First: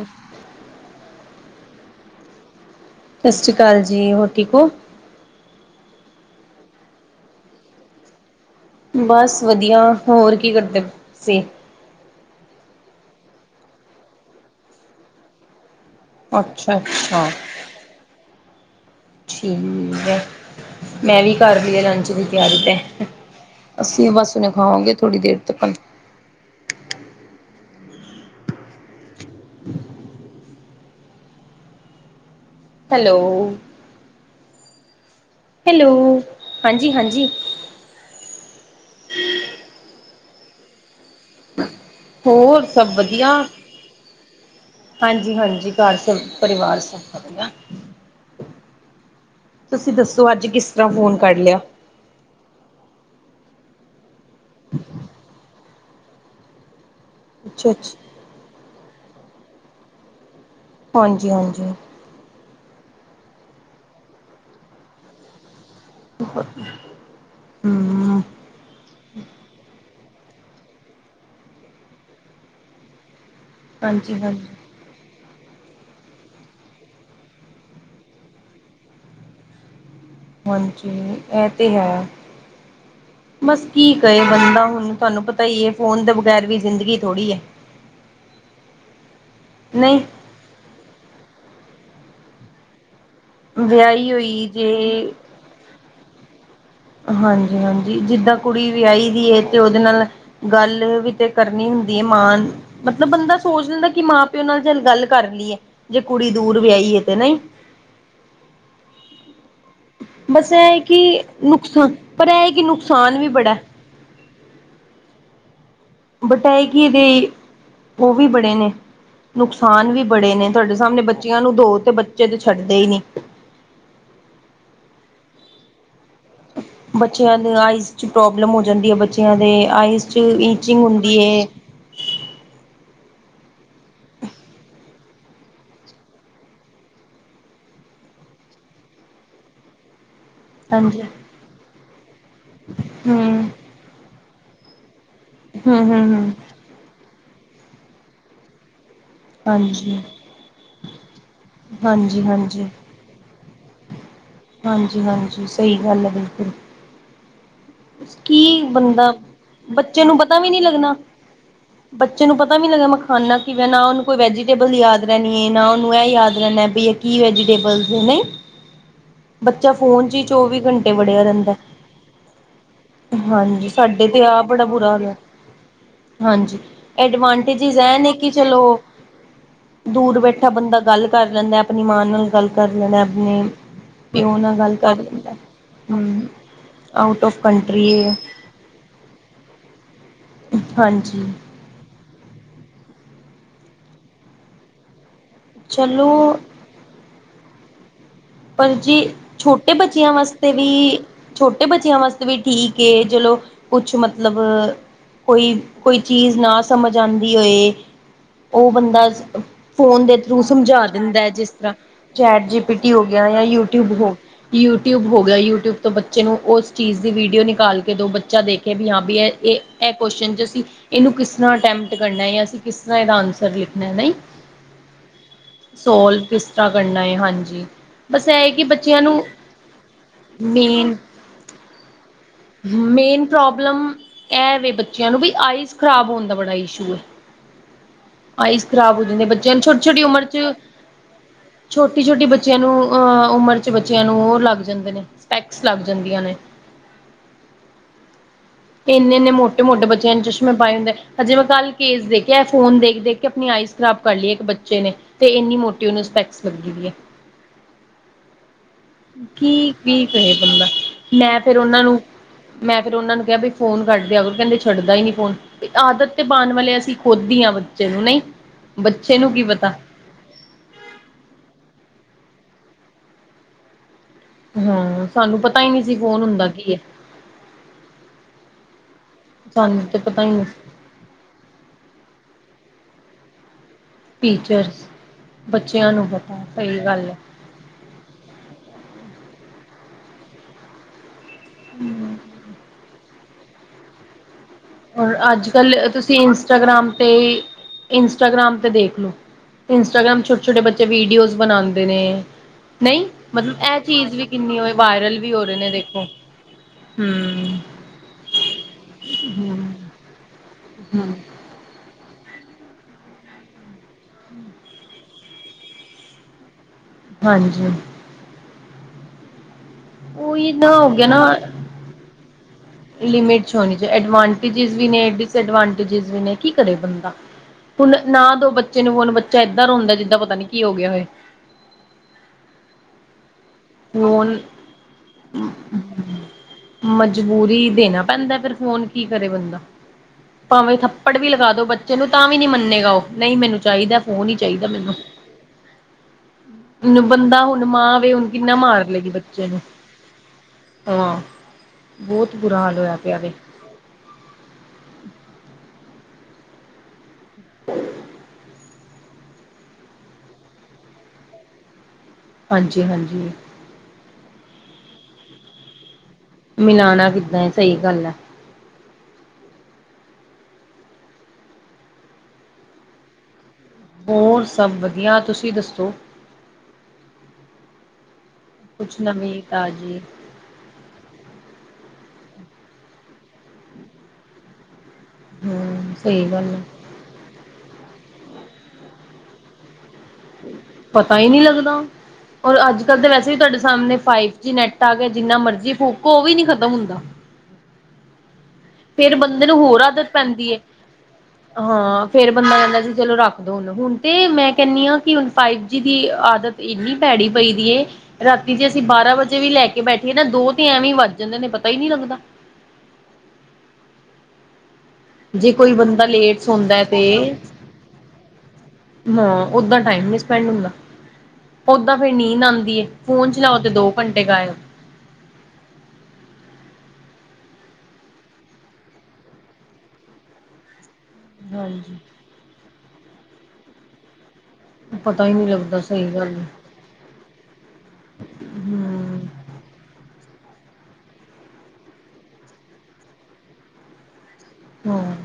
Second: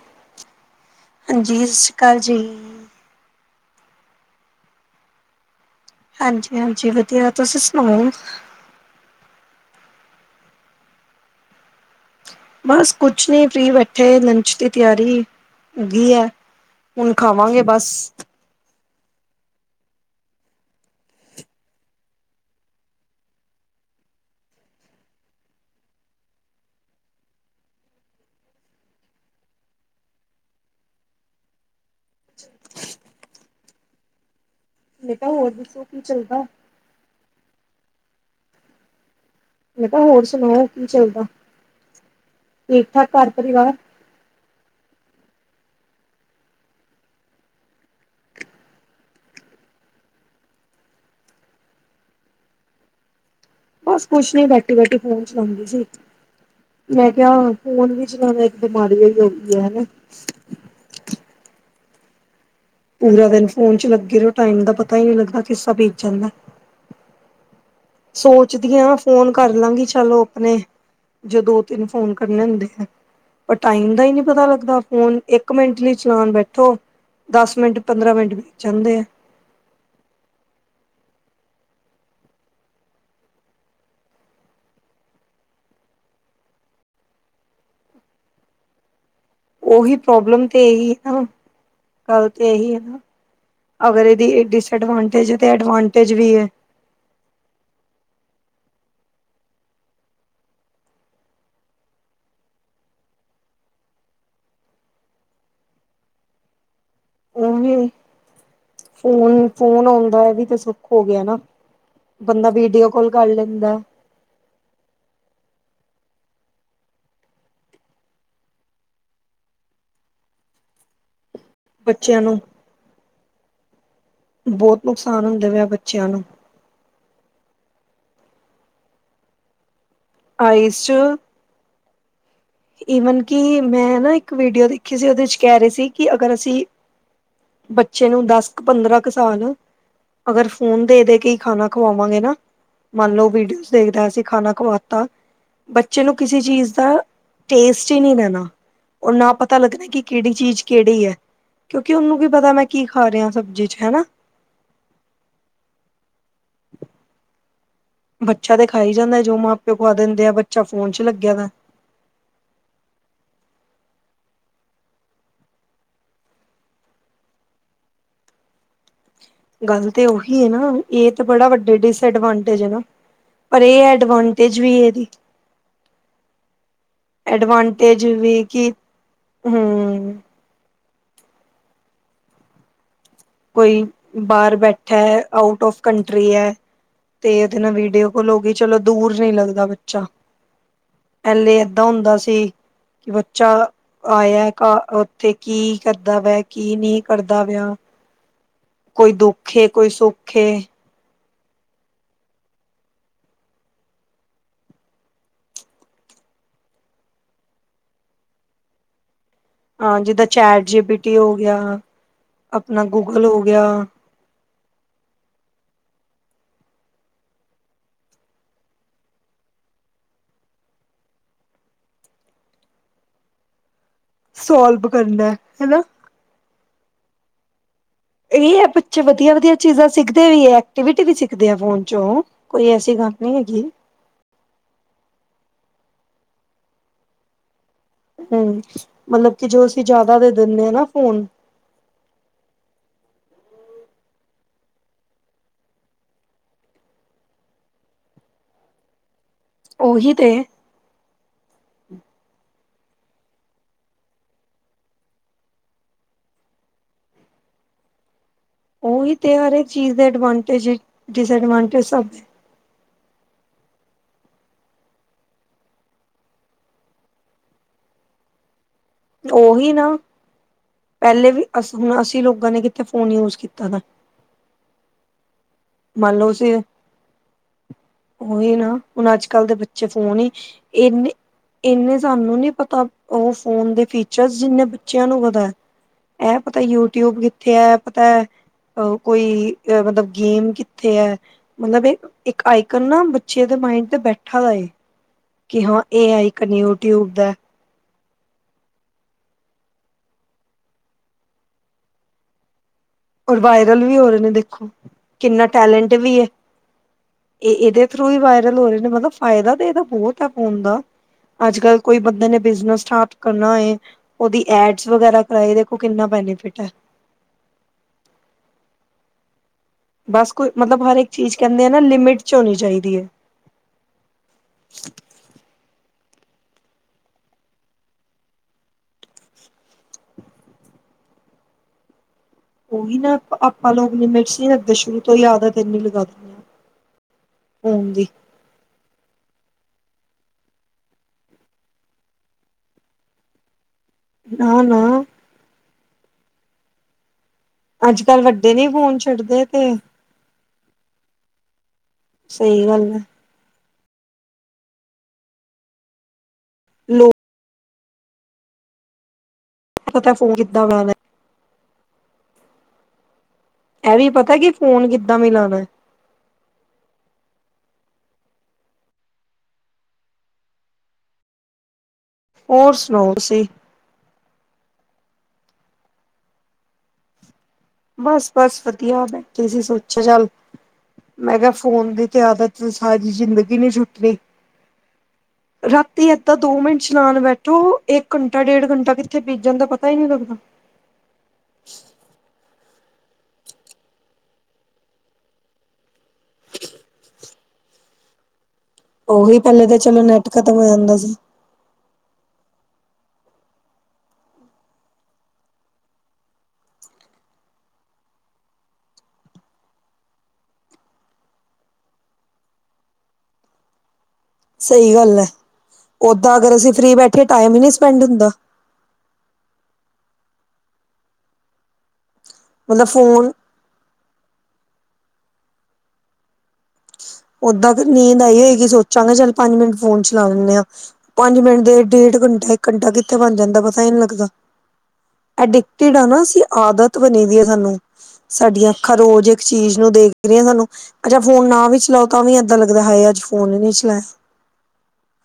ਹ [unintelligible] ਹਾਂਜੀ ਸਤਿ ਸ਼੍ਰੀ ਅਕਾਲ ਜੀ। ਸਤਿ ਸ਼੍ਰੀ ਅਕਾਲ ਜੀ, ਹੋਰ ਠੀਕ ਓ? ਹਾਂਜੀ ਹਾਂਜੀ ਵਧੀਆ, ਤੁਸੀ ਸੁਣਾਓ? ਬਸ ਵਧੀਆ, ਹੋਰ ਕੀ ਕਰਦੇ ਪ ਸੀ। ਬਸ ਕੁੱਛ ਨ੍ਹੀਂ ਫ੍ਰੀ ਬੈਠੇ, ਲੰਚ ਦੀ ਤਿਆਰੀ। ਘੀਆ ਐ ਅੱਛਾ ਹੁਣ ਅੱਛਾ ਖਾਵਾਂਗੇ ਬਸ। ਠੀਕ ਐ, ਮੈਂ ਵੀ ਕਰਲੀ ਐ ਲੰਚ ਦੀ ਤਿਆਰੀ ਤੇ। ਅਸੀਂ ਬਸ ਹੁਣੇ ਖਾਵਾਂਗੇ ਥੋੜ੍ਹੀ ਦੇਰ ਤੱਕਣ। [inaudible] [inaudible] ਹੈਲੋ। ਮੈਂ ਕਿਆ ਹੋਰ ਦੱਸੋ ਹੈਲੋ ਕੀ ਚੱਲਦਾ? ਹਾਂਜੀ ਹਾਂਜੀ। ਮੈਂ ਕਿਆ ਹੋਰ ਸੁਣਾਓ ਕੀ ਚੱਲਦਾ, ਹੋਰ ਸਭ ਠੀਕ-ਠਾਕ ਘਰ ਵਧੀਆ ਪਰਿਵਾਰ। ਹਾਂਜੀ ਹਾਂਜੀ, ਘਰ ਸਬ ਪਰਿਵਾਰ ਸਬ ਵਧੀਆ। ਤੁਸੀਂ ਦੱਸੋ ਅੱਜ ਕਿਸ ਤਰ੍ਹਾਂ ਫੋਨ ਕਰ ਲਿਆ। ਬਸ ਕੁਛ ਨੀ ਬੈਠੀ, ਬੈਠੀ ਫੋਨ ਚਲਾਂਦੀ ਸੀ ਮੈਂ ਕਿਆ ਅੱਛਾ ਫੋਨ ਅੱਛਾ ਵੀ [unintelligible] ਇੱਕ ਬਿਮਾਰੀਆਂ ਹੋਈ ਐ ਹਨਾਂ। ਹਾਂਜੀ ਹਾਂਜੀ। ਪੂਰਾ ਦਿਨ ਫੋਨ ਚ ਲੱਗੇ ਰੋ ਟਾਈਮ ਦਾ ਪਤਾ ਈ ਨ੍ਹੀਂ ਲੱਗਦਾ ਕਿਸਾ [inaudible] ਹਮ ਸੋਚਦੀ ਆਂ ਫੋਨ ਕਰ ਲਾਂਗੀ ਚਲੋ ਆਪਣੇ ਜੇ ਦੋ-ਤਿੰਨ ਫੋਨ ਕਰਨੇ ਹੁੰਦੇ ਨੇ ਪਰ ਟਾਈਮ ਦਾ ਈ ਹਾਂਜੀ ਨ੍ਹੀਂ ਪਤਾ ਹਾਂਜੀ ਲੱਗਦਾ ਫੋਨ ਇੱਕ ਇੱਕ ਮਿੰਟ ਲਈ ਚਲਾਨ ਬੈਠੋ, ਦਸ ਮਿੰਟ, ਪੰਦਰਾਂ ਮਿੰਟ ਵੇਚ ਜਾਂਦੇ ਆ। ਹਾਂਜੀ, ਇਹ ਤੇ ਹੈ। [inaudible] ਬਸ ਕੀ ਕਏ ਬੰਦਾ ਹੁਣ ਤੁਆਨੂੰ ਪਤਾ ਈ ਐ ਫੋਨ ਦੇ ਬਗੈਰ ਵੀ ਜ਼ਿੰਦਗੀ ਥੋੜ੍ਹੀ ਐ। [inaudible] ਉਹੀ ਨਹੀਂ ਪ੍ਰੋਬਲਮ ਤੇ ਇਹੀ ਨਾ ਗੱਲ ਤੇ ਇਹੀ ਨਾ। ਅਗਰ ਵਿਆਹੀ ਏਦੀ ਹੋਈ ਜੇ ਡਿਸਡਵਾਂਟੇਜ ਤੇ ਐਡਵਾਂਟੇਜ ਵੀ ਐ। ਹਾਂਜੀ ਹਾਂਜੀ ਜਿੱਦਾਂ ਕੁੜੀ ਵੀਆਹੀ ਦੀ ਤੇ ਉਹਦੇ ਨਾਲ ਗੱਲ ਵੀ ਤੇ ਕਰਨੀ ਹੁੰਦੀ ਐ ਮਾਨ ਮਤਲਬ ਬੰਦਾ ਸੋਚ ਲੈਂਦਾ ਕਿ ਮਾਂ ਪਿਓ ਨਾਲ ਚੱਲ ਗੱਲ ਕਰ ਲਈਏ ਜੇ ਕੁੜੀ ਦੂਰ ਵਿਆਹੀ ਐ ਤੇ ਨਈਂ। ਉਹ ਵੀ ਫੋਨ, ਫੋਨ ਆਉਣ ਦਾ ਏਵੀ ਬਸ ਤੇ ਇਹ ਹੈ ਸੁੱਖ ਹੋ ਕਿ ਗਿਆ ਨਾ। ਨੁਕਸਾਨ ਪਰ ਇਹ ਹੈ ਬੰਦਾ ਕਿ ਵੀਡੀਓ ਕਾਲ ਨੁਕਸਾਨ ਕਰ ਵੀ ਬੜਾ ਲੈਂਦਾ। ਬਟ ਆ ਏ ਕਿ ਏਦੇ ਉਹ ਵੀ ਬੜੇ ਨੇ, ਨੁਕਸਾਨ ਵੀ ਬੜੇ ਨੇ ਤੁਆਡੇ ਸਾਹਮਣੇ ਬਚ ਬੱਚਿਆਂ ਨੂੰ ਦੋ ਤੇ ਬੱਚਿਆਂ ਬੱਚੇ ਤੇ ਨੂੰ ਛੱਡਦੇ ਈ ਨੀ। ਬੋਤ ਨੁਕਸਾਨ ਹੁੰਦੇ ਵੇ ਆ ਬੱਚਿਆਂ ਨੂੰ। ਬੱਚਿਆਂ ਦੀ ਆਈਜ਼ ਚ ਪ੍ਰੋਬਲਮ ਹੋ ਜਾਂਦੀ ਐ, ਬੱਚਿਆਂ ਦੇ ਆਈਜ਼ ਚ ਆਈਸ ਈਚਿੰਗ ਚ ਹੁੰਦੀ ਐ। ਈਵਨ ਕਿ ਮੈਂ ਨਾ ਇੱਕ ਵੀਡੀਓ ਦੇਖੀ ਸੀ ਉਹਦੇ ਚ ਕੈਅ ਰੇ ਸੀ ਕਿ ਅਗਰ ਅਸੀਂ ਬੱਚੇ ਨੂੰ ਦਸ ਕੁ ਪੰਦਰਾਂ ਕੁ ਸਾਲ ਅਗਰ ਫੋਨ ਹਾਂਜੀ ਦੇ ਦੇ ਕੇ ਹੀ ਖਾਣਾ ਖਵਾਵਾਂਗੇ ਨਾ ਮੰਨ ਲਓ ਹਮ ਵੀਡੀਓ ਦੇਖਦਾ ਅਸੀਂ ਖਾਣਾ ਖਵਾ ਹਮ ਬੱਚੇ ਹਮ ਨੂੰ ਹਮ ਕਿਸੇ ਚੀਜ਼ ਦਾ ਟੇਸਟ ਹੀ ਨਹੀਂ ਰੈਣਾ ਉਹ ਨਾ ਪਤਾ ਲੱਗਣਾ ਹਾਂਜੀ ਕਿ ਕੇੜੀ ਚੀਜ਼ ਕੇੜੀ ਹੈ ਕਿਉਂਕਿ ਉਹਨੂੰ ਹਾਂਜੀ ਕੀ ਪਤਾ ਹਾਂਜੀ ਮੈਂ ਕੀ ਖਾ ਰਿਹਾ ਸਬਜ਼ੀ ਚ ਹਨਾ। ਹਾਂਜੀ ਹਾਂਜੀ ਸਹੀ ਗੱਲ ਹੈ ਬਿਲਕੁਲ ਕੀ ਬੱਚਾ ਤੇ ਖਾਈ ਬੰਦਾ ਜਾਂਦਾ ਜੋ ਮਾਂ ਪਿਓ ਖਵਾ ਬੱਚੇ ਨੂੰ ਦਿੰਦੇ ਆ ਪਤਾ ਵੀ ਨਹੀਂ ਬੱਚਾ ਫੋਨ ਲੱਗਣਾ ਚ ਲੱਗਿਆ ਦਾ ਬੱਚੇ ਨੂੰ ਪਤਾ ਨੀ ਲੱਗਾ ਮੈਂ ਖਾਣਾ ਕਿਵੇਂ ਨਾ ਉਹਨੂੰ ਕੋਈ ਵੈਜੀਟੇਬਲ ਯਾਦ ਰਹਿਣੀ ਹੈ ਨਾ ਉਹਨੂੰ ਇਹ ਯਾਦ ਰਹਿਣਾ ਬੀ ਕੀ ਵੈਜੀਟੇਬਲਸ ਨੇ ਬੱਚਾ ਗੱਲ ਤੇ ਫੋਨ 'ਚ ਹੀ ਉਹੀ ਹੈ ਚੌਵੀ ਨਾ ਘੰਟੇ ਇਹ ਤੇ ਵੜਿਆ ਬੜਾ ਰਹਿੰਦਾ ਵੱਡੇ ਡਿਸਐਡਵਾਂਟੇਜ ਹੈ ਨਾ ਪਰ ਹਾਂਜੀ ਇਹ ਸਾਡੇ ਤੇ ਆਹ ਐਡਵਾਂਟੇਜ ਬੜਾ ਵੀ ਬੁਰਾ ਇਹਦੀ ਹਾਲ ਹਾਂਜੀ ਐਡਵਾਂਟੇਜਿਸ ਇਹ ਐਡਵਾਂਟੇਜ ਨੇ ਕਿ ਵੀ ਚਲੋ ਹਮ ਦੂਰ ਬੈਠੇ ਇ ਬੈਠਾ ਬੰਦਾ ਗੱਲ ਕਰ ਲੈਂਦਾ ਆਪਣੀ ਮਾਂ ਨਾਲ ਗੱਲ ਕਰ ਲੈਣਾ ਆਪਣੇ ਕੋਈ ਪਿਓ ਬਾਹਰ ਨਾਲ ਗੱਲ ਬੈਠਾ ਕਰ ਹੈ ਲੈਂਦਾ ਆਊਟ ਆਫ ਹਮ ਕੰਟਰੀ ਹੈ ਆਊਟ ਔਫ ਤੇ ਨਾਲ ਵੀਡੀਓ ਕੋਲ ਹੋ ਗਈ ਚਲੋ ਦੂਰ ਨਹੀਂ ਲੱਗਦਾ ਬੱਚਾ ਹਾਂਜੀ ਪੈਲੇ ਏਦਾਂ ਹੁੰਦਾ ਸੀ ਕਿ ਬੱਚਾ ਆਇਆ ਘ ਤੇ ਕੀ ਚਲੋ ਕਰਦਾ ਵਾ ਕੀ ਨਹੀਂ ਕਰਦਾ ਪਿਆ ਪਰ ਜੇ ਕੋਈ ਦੁੱਖ ਏ ਛੋਟੇ ਕੋਈ ਬੱਚਿਆਂ ਸੁੱਖ ਵਾਸਤੇ ਏ ਵੀ ਛੋਟੇ ਬੱਚਿਆਂ ਵਾਸਤੇ ਵੀ ਠੀਕ ਏ ਚਲੋ ਕੁਛ ਮਤਲਬ ਕੋਈ ਕੋਈ ਚੀਜ਼ ਨਾ ਸਮਝ ਆਂਦੀ ਹੋਏ ਉਹ ਬੰਦਾ ਹਾਂ ਫੋਨ ਦੇ ਜਿੱਦਾਂ ਥਰੂ ਚੈਟ ਜੀ ਸਮਝਾ ਪੀ ਟੀ ਦਿੰਦਾ ਹੈ ਹੋ ਜਿਸ ਗਿਆ ਤਰ੍ਹਾਂ ਚੈਟ ਜੀ ਪੀ ਟੀ ਹੋ ਗਿਆ ਜਾਂ ਯੂਟਿਊਬ ਹੋ ਯੂਟਿਊਬ ਹੋ। ਗਿਆ ਯੂਟਿਊਬ ਤੋਂ ਬੱਚੇ ਨੂੰ ਉਸ ਚੀਜ਼ ਦੀ ਵੀਡੀਓ ਨਿਕਾਲ ਕੇ ਦੋ ਬੱਚਾ ਦੇਖੇ ਵੀ ਹਾਂ ਵੀ ਇਹ ਇਹ ਇਹ ਕੋਸ਼ਚਨ 'ਚ ਅਸੀਂ ਇਹਨੂੰ ਕਿਸ ਤਰ੍ਹਾਂ ਅਟੈਂਪਟ ਕਰਨਾ ਜਾਂ ਅਸੀਂ ਕਿਸ ਤਰ੍ਹਾਂ ਦਾ ਆਨਸਰ ਲਿਖਣਾ ਹੈ। ਨਈ ਸੋਲਵ ਕਰਨਾ ਹਨਾ ਸੋਲਵ ਕਿਸ ਤਰ੍ਹਾਂ ਕਰਨਾ ਏ ਹਾਂਜੀ। ਬਸ ਇਹ ਕਿ ਹੈ ਬੱਚਿਆਂ ਬੱਚੇ ਨੂੰ ਵਧੀਆ ਵਧੀਆ ਚੀਜ਼ਾਂ ਸਿੱਖਦੇ ਵੀ ਹੈ ਮੇਨ ਐਕਟੀਵਿਟੀ ਵੀ ਸਿੱਖਦੇ ਆ ਫੋਨ ਚੋਂ ਕੋਈ ਐਸੀ ਗੱਲ ਮੇਨ ਨਹੀਂ ਹੈਗੀ ਪ੍ਰੋਬਲਮ ਇਹ ਵ ਬੱਚਿਆਂ ਨੂੰ ਵੀ ਆਈਜ਼ ਖ਼ਰਾਬ ਹੋਣ ਦਾ ਬੜਾ ਇਸ਼ੂ ਹੈ। ਹਮ ਆਈਸ ਖਰਾਬ ਹੋ ਜਾਂਦੀ ਮਤਲਬ ਕਿ ਬੱਚਿਆਂ ਨੂੰ ਜੋ ਛੋਟੀ ਅਸੀਂ ਛੋਟੀ ਜ਼ਿਆਦਾ ਉਮਰ ਦੇ ਚ ਦਿੰਦੇ ਹਾਂ ਨਾ ਫੋਨ ਛੋਟੀ ਛੋਟੀ ਬੱਚਿਆਂ ਨੂੰ ਅਹ ਉਮਰ ਚ ਬੱਚਿਆਂ ਨੂੰ ਉਹ ਲੱਗ ਜਾਂਦੇ ਨੇ ਸਪੈਕਸ ਲੱਗ ਜਾਂਦੀਆਂ ਨੇ ਇੰਨੇ ਇੰਨੇੋ ਮੋਟੇ ਮੋਟੇ ਉਹੀ ਬੱਚਿਆਂ ਨੇ ਤੇ ਚਸ਼ਮੇ ਪਾਏ ਹੁੰਦੇ ਹਜੇ ਮੈਂ ਕੱਲ ਕੇਸ ਦੇਖਿਆ ਫੋਨ ਦੇਖ ਦੇਖ ਕੇ ਆਪਣੀ ਆਈਸ ਖਰਾਬ ਕਰ ਲਈ ਇੱਕ ਬੱਚੇ ਨੇ ਤੇ ਇੰਨੀ ਮੋਟੀ ਉਹਨੂੰ ਸਪੈਕਸ ਲ ਗੀ ਵੀ ਹੈ। ਉਹੀ ਤੇ ਹਰੇਕ ਚੀਜ਼ ਕੀ-ਕੀ ਦੇ ਕਹੇ ਬੰਦਾ ਅਡਵਾਂਟਜ ਮੈਂ ਫਿਰ ਡਿਸਐਡਵਾਂਟਜ ਉਹਨਾਂ ਨੂੰ ਸਭ ਦੇ ਮੈਂ ਫਿਰ ਉਹਨਾਂ ਨੂੰ ਕਿਹਾ ਬਈ ਫੋਨ ਘਟ ਦੇਆ ਕਰੋ ਕਹਿੰਦੇ ਛੱਡਦਾ ਹੀ ਨ ਨਹੀਂ ਫੋਨ ਆਦਤ ਤੇ ਪਾਣ ਵਾਲੇ ਅਸੀਂ ਖੁਦ ਹੀ ਹਾਂ ਬੱਚੇ ਨੂੰ ਨਹੀਂ ਬੱਚੇ ਨੂੰ ਕੀ ਪਤਾ ਉਹੀ ਨਾ ਪੈਲੇ ਵੀ ਅ ਹੁਣ ਅਸੀਂ ਲੋਕਾਂ ਨੇ ਕਿੱਥੇ ਫੋਨ ਯੂਜ ਕੀਤਾ ਤ ਹਾਂ ਸਾਨੂੰ ਪਤਾ ਹੀ ਨਹੀਂ ਸੀ ਮੰਨ ਫੋਨ ਲਓ ਹੁੰਦਾ ਅਸੀਂ ਕੀ ਹੈ। ਉਹੀ ਨਾ ਹੁਣ ਅੱਜ ਕੱਲ੍ਹ ਦੇ ਬੱਚੇ ਸਾਨੂੰ ਤੇ ਫੋਨ ਪਤਾ ਹੀ ਨਹੀਂ ਇਨੇ ਇਨੇ ਸਾਨੂੰ ਨੀ ਪਤਾ ਉਹ ਫੋਨ ਦੇ ਫੀਚ ਚ ਜਿੰਨੇ ਟੀਚਰਸ ਬੱਚਿਆਂ ਨੂੰ ਪਤਾ ਬੱਚਿਆਂ ਨੂੰ ਇਹ ਪਤਾ ਸਹੀ ਗੱਲ ਹੈ ਯੂਟਿਊਬ ਕਿੱਥੇ ਹੈ ਪਤਾ ਹੈ ਕੋਈ ਮਤਲਬ ਗੇਮ ਕਿੱਥੇ ਹੈ। ਮਤਲਬ ਇੱਕ ਆਈਕਨ ਨਾ ਬੱਚੇ ਦੇ ਮਾਇੰਡ ਤੇ ਬੈਠਾ ਦਾ ਹੈ। ਰ ਅੱਜ ਕੱਲ ਤੁਸੀਂ ਇੰਸਟਾਗ੍ਰਾਮ ਤੇ ਯੂਟਿਊਬ ਦਾ ਇੰਸਟਾਗ੍ਰਾਮ ਤੇ ਦੇਖ ਲੋ ਇੰਸਟਾਗ੍ਰਾਮ ਛੋਟੇ ਛੋਟੇ ਬੱਚੇ ਵੀਡੀਓਜ਼ ਬਣਾਦੇ ਨੇ ਨਹੀਂ ਔਰ ਮਤਲਬ ਇਹ ਵਾਇਰਲ ਹੋ ਚੀਜ਼ ਰਹੇ ਵੀ ਨੇ ਕਿੰਨੀ ਦੇਖੋ ਹੋਵੇ ਵਾਇਰਲ ਵੀ ਹੋ। ਕਿੰਨਾ ਰਹੇ ਨੇ ਟੈਲੈਂਟ ਦੇਖੋ ਵੀ ਹੈ ਇਹ ਹੂੰ ਇਹਦੇ ਥਰੂ ਈ ਵਾਇਰਲ ਹੋ ਰਏ ਨੇ ਮਤਲਬ ਫਾਇਦਾ ਤਾਂ ਇਹਦਾ ਬੋਤ ਹੈ ਫੋਨ ਦਾ ਹੂੰ ਅੱਜ ਕੱਲ ਕੋਈ ਬੰਦੇ ਨੇ ਬਿਜਨਸ ਸਟਾਰਟ ਕਰਨਾ ਹੈ। ਓ ਦੀ ਐਡ ਵਗੈਰਾ ਕਰਵਾਏ ਦੇਖੋ ਕਿੰਨਾ ਬੈਨੀਫਿਟ ਹੈ। ਹਾਂਜੀ ਬਸ ਕੋ ਉਹੀ ਨਾ ਮਤਲਬ ਹੋ ਹਰ ਗਿਆ ਇੱਕ ਨਾ ਚੀਜ਼ ਕੈਂਦੇ ਆ ਨਾ ਲਿਮਿਟ 'ਚ ਹੋਣੀ ਚਾਹੀਦੀ। ਹੈ ਲਿਮਿਟ 'ਚ ਹੋਣੀ ਚਾਹੀ ਐਡਵਾਂਟੇਜਿ ਵੀ ਨੇ ਡਿਸਐਡਵਾਂਟੇਜਿ ਵੀ ਨੇ ਕੀ ਕਰੇ ਬੰਦਾ ਹੁਣ ਨਾ ਦੋ ਬੱਚੇ ਨੂੰ ਹੁਣ ਬੱਚਾ ਏਦਾਂ ਰੋਂਦਾ ਜਿੱਦਾਂ ਪਤਾ ਨੀ ਕੀ ਹੋ ਗਿਆ ਹੋਏ। ਉਹੀ ਨਾ ਆਪਾਂ ਲੋਕ ਨੇ ਮਿਰ ਹੁਣ ਸੀ ਦੇ ਸ਼ੁਰੂ ਤੋਂ ਹੀ ਆਦਤ ਹੈ ਤੇ ਨਈ ਲਗਾ ਦਿੰਦ ਮਜਬੂਰੀ ਦੇਣਾ ਪੈਂਦਾ ਫਿਰ ਫੋਨ ਕੀ ਕਰੇ ਬੰਦਾ ਭਾਵੇਂ ਥੱਪੜ ਵੀ ਲਗਾ ਦੋ ਬੱਚੇ ਨੂੰ ਤਾਂ ਵੀ ਨੀ ਮੰਨੇਗਾ ਓ ਨਈ ਮੈਨੂੰ ਚਾਹੀਦਾ। ਫੋਨ ਈ ਨਾ ਚਾਹੀਦਾ ਨਾ ਮੈਨੂੰ ਬੰਦਾ ਹੁਣ ਮਾਂ ਅੱਜ ਵੇ ਕੱਲ ਹੁਣ ਕਿੰਨਾ ਵੱਡੇ ਨੀ ਮਾਰ ਫੋਨ ਲੈ ਗੀ ਛੱਡਦੇ ਬੱਚੇ ਨੂੰ ਤੇ ਹਾਂ ਬੋਤ ਬੁਰਾ ਸਹੀ ਹਾਲ ਗੱਲ ਹੋਇਆ ਹੈ ਪਿਆ ਵੇ। ਲੋ [inaudible] ਪਤਾ ਫੋਨ ਕੀਤਾ ਉਹਨਾਂ ਨੇ। ਹਾਂਜੀ-ਹਾਂਜੀ ਇਹ ਵੀ ਪਤਾ ਕੀ ਫੋਨ ਕਿੱਦਾਂ ਮਿਲਾਣਾ ਮਿਲਾਣਾ ਕਿੱਦਾਂ ਏ ਸਈ ਗੱਲ ਹੈ। ਹੋਰ ਸੁਣਾਓ ਤੁਸੀਂ ਹੋਰ ਸਭ ਵਧੀਆ ਤੁਸੀਂ ਦੱਸੋ। ਬਸ-ਬਸ ਕੁਛ ਵਧੀਆ ਮੈਂ ਨਵੀਂ ਕਿਸੀਂ ਤਾਜ਼ੀ ਸੋਚਿਆ ਚੱਲ ਮੈਂ ਕਿਆ ਫੋਨ ਦੀ ਤੇ ਆਦਤ ਸਾਰੀ ਜ਼ਿੰਦਗੀ ਨਈ ਛੁੱਟਣੀ ਹਮ ਰਾਤੀ ਸਹੀ ਏਦਾਂ ਗੱਲ ਦੋ ਹੈ ਮਿੰਟ ਚਲਾਣ ਬੈਠੋ ਇੱਕ ਘੰਟਾ ਡੇਢ ਘੰਟਾ ਕਿੱਥੇ ਬੀਤ ਜਾਂਦਾ ਪਤਾ ਹੀ ਨਈ ਲੱਗਦਾ। ਪਤਾ ਹੀ ਨਈ ਲੱਗਦਾ। ਔਰ ਅੱਜ ਕੱਲ੍ਹ ਤਾਂ ਵੈਸੇ ਵੀ ਤੁਹਾਡੇ ਸਾਹਮਣੇ ਫਾਈਵ ਜੀ ਨੈੱਟ ਆ ਗਿਆ ਜਿੰਨਾ ਮਰਜ਼ੀ ਫੁਕੋ ਓ ਵੀ ਨੀ ਖਤਮ ਹੁੰਦਾ। ਫਿਰ ਉਹੀ ਬੰਦੇ ਨੂੰ ਪਹਿਲੇ ਤਾਂ ਹੋਰ ਚਲੋ ਆਦਤ ਨੈਟ ਪੈਂਦੀ ਖਤਮ ਏ। ਹੋ ਜਾਂਦਾ ਸੀ ਹਾਂ ਫਿਰ ਬੰਦਾ ਕੈਂਦਾ ਸੀ ਚਲੋ ਰੱਖ ਦੋ ਹੁਨ ਹੁਣ ਤੇ ਮੈਂ ਕੈਣੀ ਆਂ ਕਿ ਹੁਣ ਫਾਈਵ ਜੀ ਦੀ ਆਦਤ ਇੰਨੀ ਭੈੜੀ ਪਈ ਦੀ ਏ। ਰਾਤੀ ਜੇ ਅਸੀਂ ਬਾਰਾਂ ਵਜੇ ਵੀ ਲੈ ਕੇ ਬੈਠੀਏ ਨਾ ਦੋ ਤੇ ਐਵੇ ਹੀ ਵੱਧ ਜਾਂਦੇ ਨੇ ਪਤਾ ਹੀ ਨਈ ਲੱਗਦਾ। ਸਈ ਗੱਲ ਹੈ ਜੇ ਕੋਈ ਬੰਦਾ ਓਦਾਂ ਲੇਟ ਅਗਰ ਅਸੀਂ ਸੌਂਦਾ ਫਰੀ ਤੇ ਬੈਠੇ ਟੈਮ ਈ ਨਈ ਸਪੈਂਡ ਹੁੰਦਾ। ਹਾਂ ਓਦਾਂ ਟੈਮ ਨੀ ਸਪੈਂਡ ਹੁੰਦਾ ਓਦਾਂ ਫੇਰ ਨੀਂਦ ਆਂਦ ਫੇਰ ਫੋਨ ਚਲਾਓ ਤੇ ਦੋ ਘੰਟੇ ਗਾਇਬ ਓਦਾਂ ਤੇ ਨੀਂਦ ਆਈ ਹੋਏਗੀ ਸੋਚਾਂਗੇ ਚੱਲ ਪੰਜ ਮਿੰਟ ਫੋਨ ਚਲਾ ਲੇਂਣੇ ਆਂ। ਪੰਜ ਮਿੰਟ ਦੇ ਹਾਂਜੀ। ਡੇਢ ਘੰਟਾ ਇੱਕ ਘੰਟਾ ਕਿੱਥੇ ਬਣ ਜਾਂਦਾ ਪਤਾ ਹੀ ਨਈ ਲੱਗਦਾ। ਪਤਾ ਈ ਨੀ ਲੱਗਦਾ ਅਡਿਕਟਿ ਸਹੀ ਆਂ ਨਾ ਗੱਲ ਅਸੀ ਆਦਤ ਬਣੀ ਦੀ ਆ ਸਾਨੂੰ ਸਾਡੀਆਂ ਅੱਖਾਂ ਹੂੰ ਰੋਜ਼ ਇੱਕ ਚੀਜ਼ ਨੂੰ ਦੇਖ ਰਈਆ ਸਾਨੂੰ ਅੱਛਾ ਫੋਨ ਨਾ ਵੀ ਚਲਾਓ। ਤਾਂਵੀ ਏਦਾਂ ਲੱਗਦਾ ਹੈ ਹਾਏ ਅੱਜ ਫੋਨ ਨੀ ਚਲਾਏ। ਹਾਂ।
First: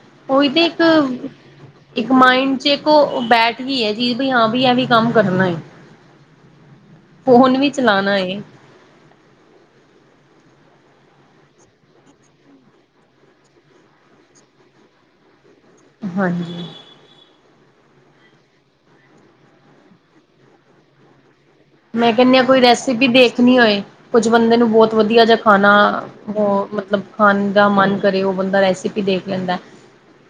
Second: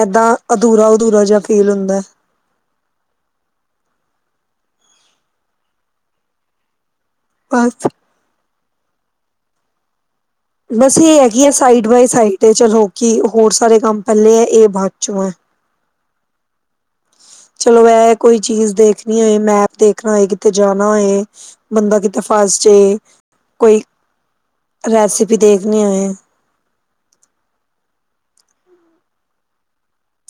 ਏਦਾਂ ਉਹੀ ਤੇ ਅਧੂਰਾ-ਅਧੂਰਾ ਜਿਹਾ ਫੀਲ ਹੁੰਦਾ। ਜੇਕ ਓ ਬੈਠ ਹੀ ਹੈ ਜੀ ਬਈ ਹਾਂ ਵੀ ਐ ਵੀ ਕੰਮ ਕਰਨਾ। ਫੋਨ ਵੀ ਬਸ ਚਲਾਉਣਾ ਏ। ਬਸ ਇਹ ਹੈ ਕੀ ਹੈ ਸਾਈਡ ਬਾਏ ਸਾਈਡ ਚਲੋ ਕਿ ਹੋਰ ਸਾਰੇ ਕੰਮ ਪੈਲੇ ਹੈ ਇਹ ਬਾਦ ਚੋਂ ਐ। ਹਾਂਜੀ। ਚਲੋ ਐ ਕੋਈ ਚੀਜ਼ ਦੇਖਣੀ ਹੋਏ, ਮੈਪ ਦੇਖਣਾ ਹੋਏ ਕਿਤੇ ਜਾਣਾ ਹੋਏ। ਬੰਦਾ ਮੈਂ ਕਿਤੇ ਕੇਨੀ ਆਂ ਕੋਈ ਫਸ ਜੇ ਰੈਸਪੀ ਦੇਖਨੀ ਹੋਏ, ਕੋਈ ਕੁਝ ਬੰਦੇ ਨੂੰ ਬੌਤ ਵਧੀਆ ਜੇਆ ਰੈਸਿਪੀ ਖਾਨਾ। ਦੇਖਣੀ ਹੋਏ ਓ ਮਤਲਬ ਖਾਨ ਦਾ ਮਨ ਕਰੇ, ਓ ਬੰਦਾ ਰੈਸਿਪੀ ਦੇਖ ਲੈਂਦਾ।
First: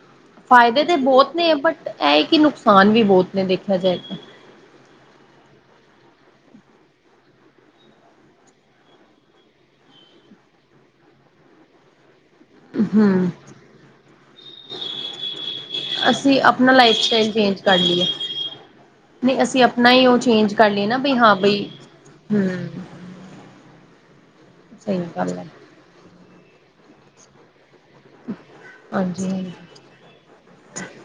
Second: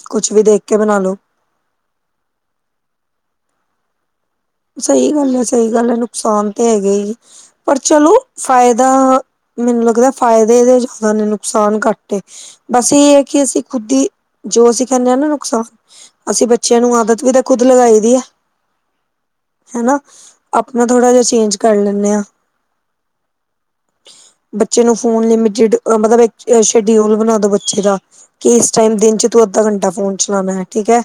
ਕੁਛ ਵੀ ਦੇਖ ਕੇ ਫਾਏਦੇ ਤੇ ਬਣਾ ਲੋ ਬੌਤ ਨੇ, ਬਟ ਐ ਕਿ ਨੁਕਸਾਨ ਵੀ ਬੌਤ ਨੇ, ਦੇਖੇਆ ਜਾਏ ਤਾਂ। ਸਈ ਗੱਲ ਐ, ਸਹੀ ਗੱਲ ਐ, ਨੁਕਸਾਨ ਤੇ ਹੈਗਾ ਈ, ਪਰ ਚਲੋ ਫਾਏਦਾ। ਮੈਨੂੰ ਲੱਗਦਾ ਫਾਏਦੇ ਏਹਦੇ ਜਾਦਾ ਨੇ, ਨੁਕਸਾਨ ਘੱਟ ਏ। ਬਸ ਏਹ ਐ ਹੂੰ। ਕਿ, ਅਸੀਂ ਖੁਦ ਈ ਜੋ ਅਸੀ ਕੈੰਦੇ ਆ ਨਾ ਨੁਕਸਾਨ ਅਸੀਂ ਅਸੀ ਆਪਣਾ ਬੱਚੇਆਂ ਨੂੰ ਲਾਈਫ ਆਦਤ ਵੀ ਸਟਾਈਲ ਤਾਂ, ਚੇਂਜ ਖੁਦ ਕਰ ਲਗਾਈ ਲਈਏ। ਦੀ ਐ। ਨਹੀਂ ਅਸੀਂ ਆਪਣਾ ਹੈਨਾ, ਹੀ ਉਹ ਚੇਂਜ ਕਰ ਲਈਏ ਆਪਣਾ ਨਾ ਥੋੜ੍ਹਾ ਬਈ ਜੇਆ ਹਾਂ ਚੇਂਜ ਬਈ ਕਰ ਲੈਂਨੇ ਹਾਂ। ਹੂੰ। ਬੱਚੇ ਨੂੰ ਸਹੀ ਫੋਨ, ਗੱਲ ਹੈ ਲਿਮਟਿਡ ਮਤਲਬ ਏ ਸ਼ਡਿਊਲ ਬਣਾ ਦੋ ਬੱਚੇ ਦਾ ਕਿ ਇਸ ਟਾਈਮ ਦਿਨ 'ਚ ਹਾਂਜੀ ਤੂੰ ਅੱਦਾ ਹਾਂਜੀ ਘੰਟਾ ਫੋਨ ਪੁੱਛਣਾ ਮੈਂ, ਠੀਕ ਐ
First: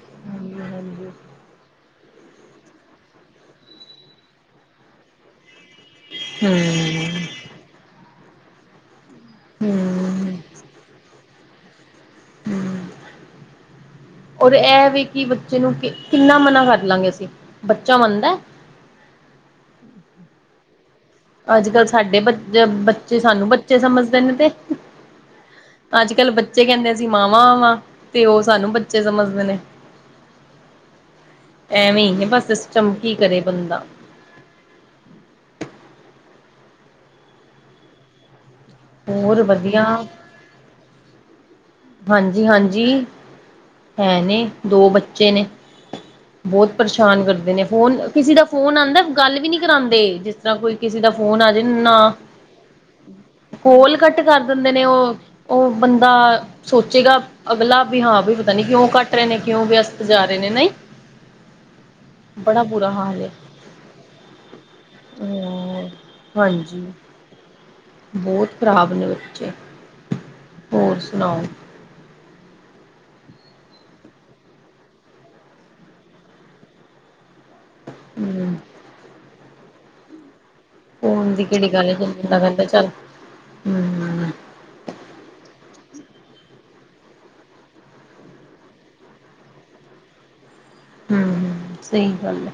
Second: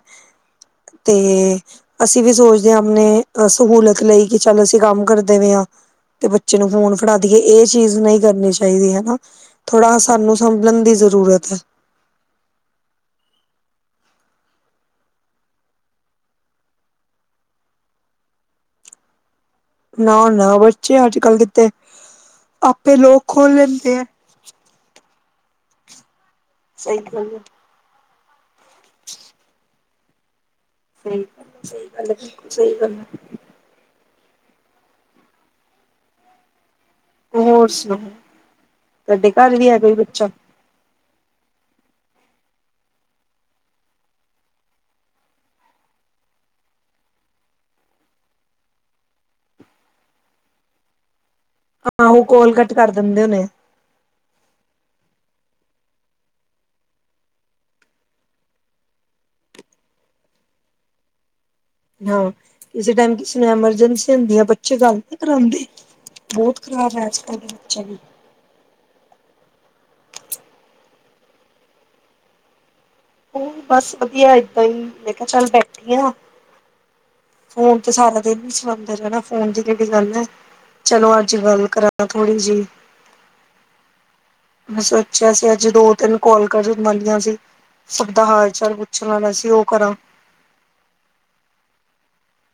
ਹਾਂਜੀ, ਹਾਂਜੀ। ਤੇ, ਅਸੀਂ ਵੀ ਸੋਚਦੇ ਆਂ ਆਪਨੇ ਸਹੂਲਤ ਲਈ ਕਿ ਚੱਲ ਅਸੀਂ ਕੰਮ ਕਰਦੇ ਪਏ ਆਂ ਤੇ ਬੱਚੇ ਨੂੰ ਫੋਨ ਹੂੰ। ਫੜਾ ਦੀਏ। ਏਹ ਚੀਜ਼ ਨਹੀਂ ਕਰਨੀ ਚਾਈਦੀ, ਹੈਨਾ ਥੋੜਾ ਸਾਨੂੰ ਸੰਭਲਣ ਦੀ ਜ਼ਰੂਰਤ ਐ। ਹਮ ਔਰ ਐ ਵੇ ਕਿ, ਬੱਚੇ ਨੂੰ ਕਿੰਨਾ ਮਨਾ ਕਰ ਲਾਂਗੇ ਅਸੀ, ਬੱਚਾ ਮੰਨਦਾ। ਨਾ -ਨਾ ਬੱਚੇ, ਅੱਜ ਕੱਲ ਕਿਤੇ ਅੱਜ -ਕੱਲ੍ਹ ਸਾਡੇ ਬ, ਆਪੇ ਬੱਚੇ ਲੋਕ ਸਾਨੂੰ ਖੋਲ ਬੱਚੇ ਲੈਂਦੇ ਆ। ਸਮਝਦੇ ਨੇ ਤੇ ਅੱਜ -ਕੱਲ ਬੱਚੇ ਕੈੰਦੇ ਸਹੀ ਅਸੀ ਗੱਲ ਹੈ ਮਾਵਾਂ ਵਾਂ। ਤੇ, ਓ ਸਾਨੂੰ ਬੱਚੇ ਸਮਝਦੇ ਨੇ। ਸਹੀ ਗੱਲ ਹੈ ਸਹੀ ਐਵੇਂ ਗੱਲ ਹੈ ਈ ਐ ਬਸ ਬਿਲਕੁਲ ਸਹੀ ਗੱਲ ਸਿਸਟਮ, ਕੀ ਕਰੇ ਬੰਦਾ? ਹੋਰ ਸੁਨਾਓ, ਤੁਆਡੇ ਹੋਰ ਘਰ ਵੀ ਐ ਵਧੀਆ ਕੋਈ ਬੱਚਾ? ਹਾਂਜੀ-ਹਾਂਜੀ, ਹੈ ਨੇ, ਦੋ ਬੱਚੇ ਨੇ। ਬੌਤ ਪਰੇਸ਼ਾਨ ਕਰਦੇ ਨੇ, ਫੋਨ ਕਿਸੇ ਦਾ ਫੋਨ ਆਂਦਾ ਗੱਲ ਵੀ ਨੀ ਕਰਾਂਦੇ, ਜਿਸ ਤਰ੍ਹਾਂ ਕੋਈ ਕਿਸੇ ਦਾ ਫੋਨ ਆ, ਜੇ ਨਾ ਆਹੋ ਕੋਲ ਕੱਟ ਕਰ ਦਿੰਦੇ ਹੋਣੇ ਕੋਲ ਕੱਟ ਕਰ ਦਿੰਦੇ ਨੇ, ਓ, ਓ ਬੰਦਾ ਸੋਚੇਗਾ ਅਗਲਾ, ਵੀ ਹਾਂ ਵੀ ਪਤਾ ਨੀ ਕਿਉਂ ਕੱਟ ਰਏ ਨੇ, ਕਿਉਂ ਵੇਅਸਤ ਜਾ ਰਏ ਨੇ, ਨਈ। ਹਾਂ, ਕਿਸੇ ਟਾਈਮ ਹਾਲ ਹੈ ਕਿਸੇ ਨੂੰ, ਐਮਰਜੈਂਸੀ ਹੁੰਦੀ ਆ, ਬੱਚੇ ਗੱਲ ਨੀਂ ਕਰਾਂਦੇ। ਹਮ ਬੌਤ ਖਰਾਬ ਐਂ, ਅੱਜ -ਕੱਲ ਦੇ ਬੱਚੇ ਵੀ। ਬੌਤ ਖਰਾਬ ਨੇ ਬੱਚੇ, ਹੋਰ ਸੁਨਾਓ? ਬਸ ਵਧੀਆ, ਏਦਾਂ ਈ ਮੈਂ ਕਿਆ, ਚੱਲ ਬੈਠੀ ਆਂ- ਫੋਨ ਤੇ, ਸਾਰਾ ਦਿਨ ਈ ਹਮ ਸੁਨਦੇ ਰੈਨਾ, ਫੋਨ ਦੀ ਕੇੜੀ ਗੱਲ ਐ। ਚਲੋ ਫੋਨ ਅੱਜ, ਦੀ ਗੱਲ ਕਿਹੜੀ ਹੈ ਜ ਕਰਾਂ ਥੋੜੀ ਬੰਦਾ ਜੀ। ਕਹਿੰਦਾ ਚੱਲ ਹਮ। ਮੈਂ ਸੋਚੇਆ ਸੀ, ਅੱਜ ਦੋ, ਤਿੰਨ ਕੋੱਲ ਕਰਨ ਵਾਲੀਆਂ ਸੀ। ਸਬ ਦਾ ਹਾਲ- ਚਾਲ, ਪੁੱਛ ਲਾਂ ਵੈਸੇ ਈ, ਓ ਕਰਾਂ। ਹਮ -ਹਮ, ਸਈ ਗੱਲ ਐ,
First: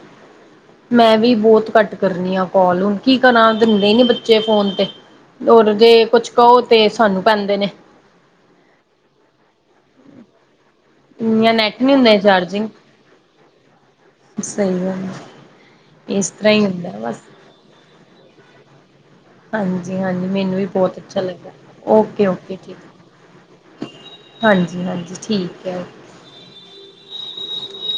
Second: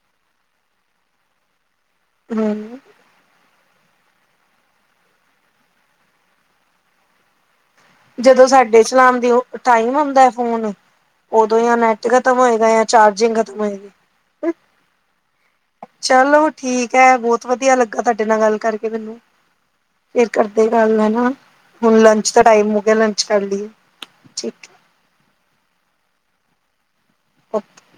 ਮੈਂ ਵੀ, ਬੌਤ ਘੱਟ ਕਰਨੀ ਆਂ ਹੂੰ ਕੋੱਲ। ਕੀ ਕਰਾਂ, ਦੇਂਦੇ ਈ ਨੀ ਬੱਚੇ ਫੋਨ ਤੇ ਔਰ ਜੇ ਕੁਛ ਕਓ, ਤੇ ਸਾਨੂੰ ਪੈਂਦੇ ਨੇ। ਜਦੋਂ ਸਾਡੇ ਚਲਾਣ ਦੀ ਓ, ਟਾਈਮ ਹੁੰਦਾ ਫੋਨ, ਇਨੀਆਂ ਓਦੋਂ ਯਾ ਨੀ ਨੈਟ ਹੁੰਦੇ ਖਤਮ ਹੋਏਗਾ ਚਾਰਜਿੰਗ ਯਾ ਚਾਰਜਿੰਗ ਖਤਮ ਹੋਏਗੀ, ਸਹੀ ਗੱਲ ਹੈ। ਇਸ ਚਲੋ ਤਰ੍ਹਾਂ ਹੀ ਹੁੰਦਾ ਠੀਕ ਐ, ਬਸ ਬੋ ਤ ਵਦੀਆ ਲੱਗਾ, ਤੁਆਡੇ ਨਾਲ ਗੱਲ ਕਰਕੇ ਮੈਨੂੰ। ਹਾਂਜੀ ਹਾਂਜੀ ਫੇਰ ਮੈਨੂੰ ਵੀ ਕਰਦੇ ਬਹੁਤ ਗੱਲ ਅੱਛਾ ਹੈਨਾ, ਲੱਗਾ ਹੁਣ ਓਕੇ ਲੰਚ ਦਾ ਓਕੇ ਟਾਈਮ ਠੀਕ ਹੋ ਗੇਆ ਲੰਚ ਕਰ ਲੀਏ, ਠੀਕ। ਹਾਂਜੀ ਹਾਂਜੀ ਠੀਕ ਐ। ਓਕੇ।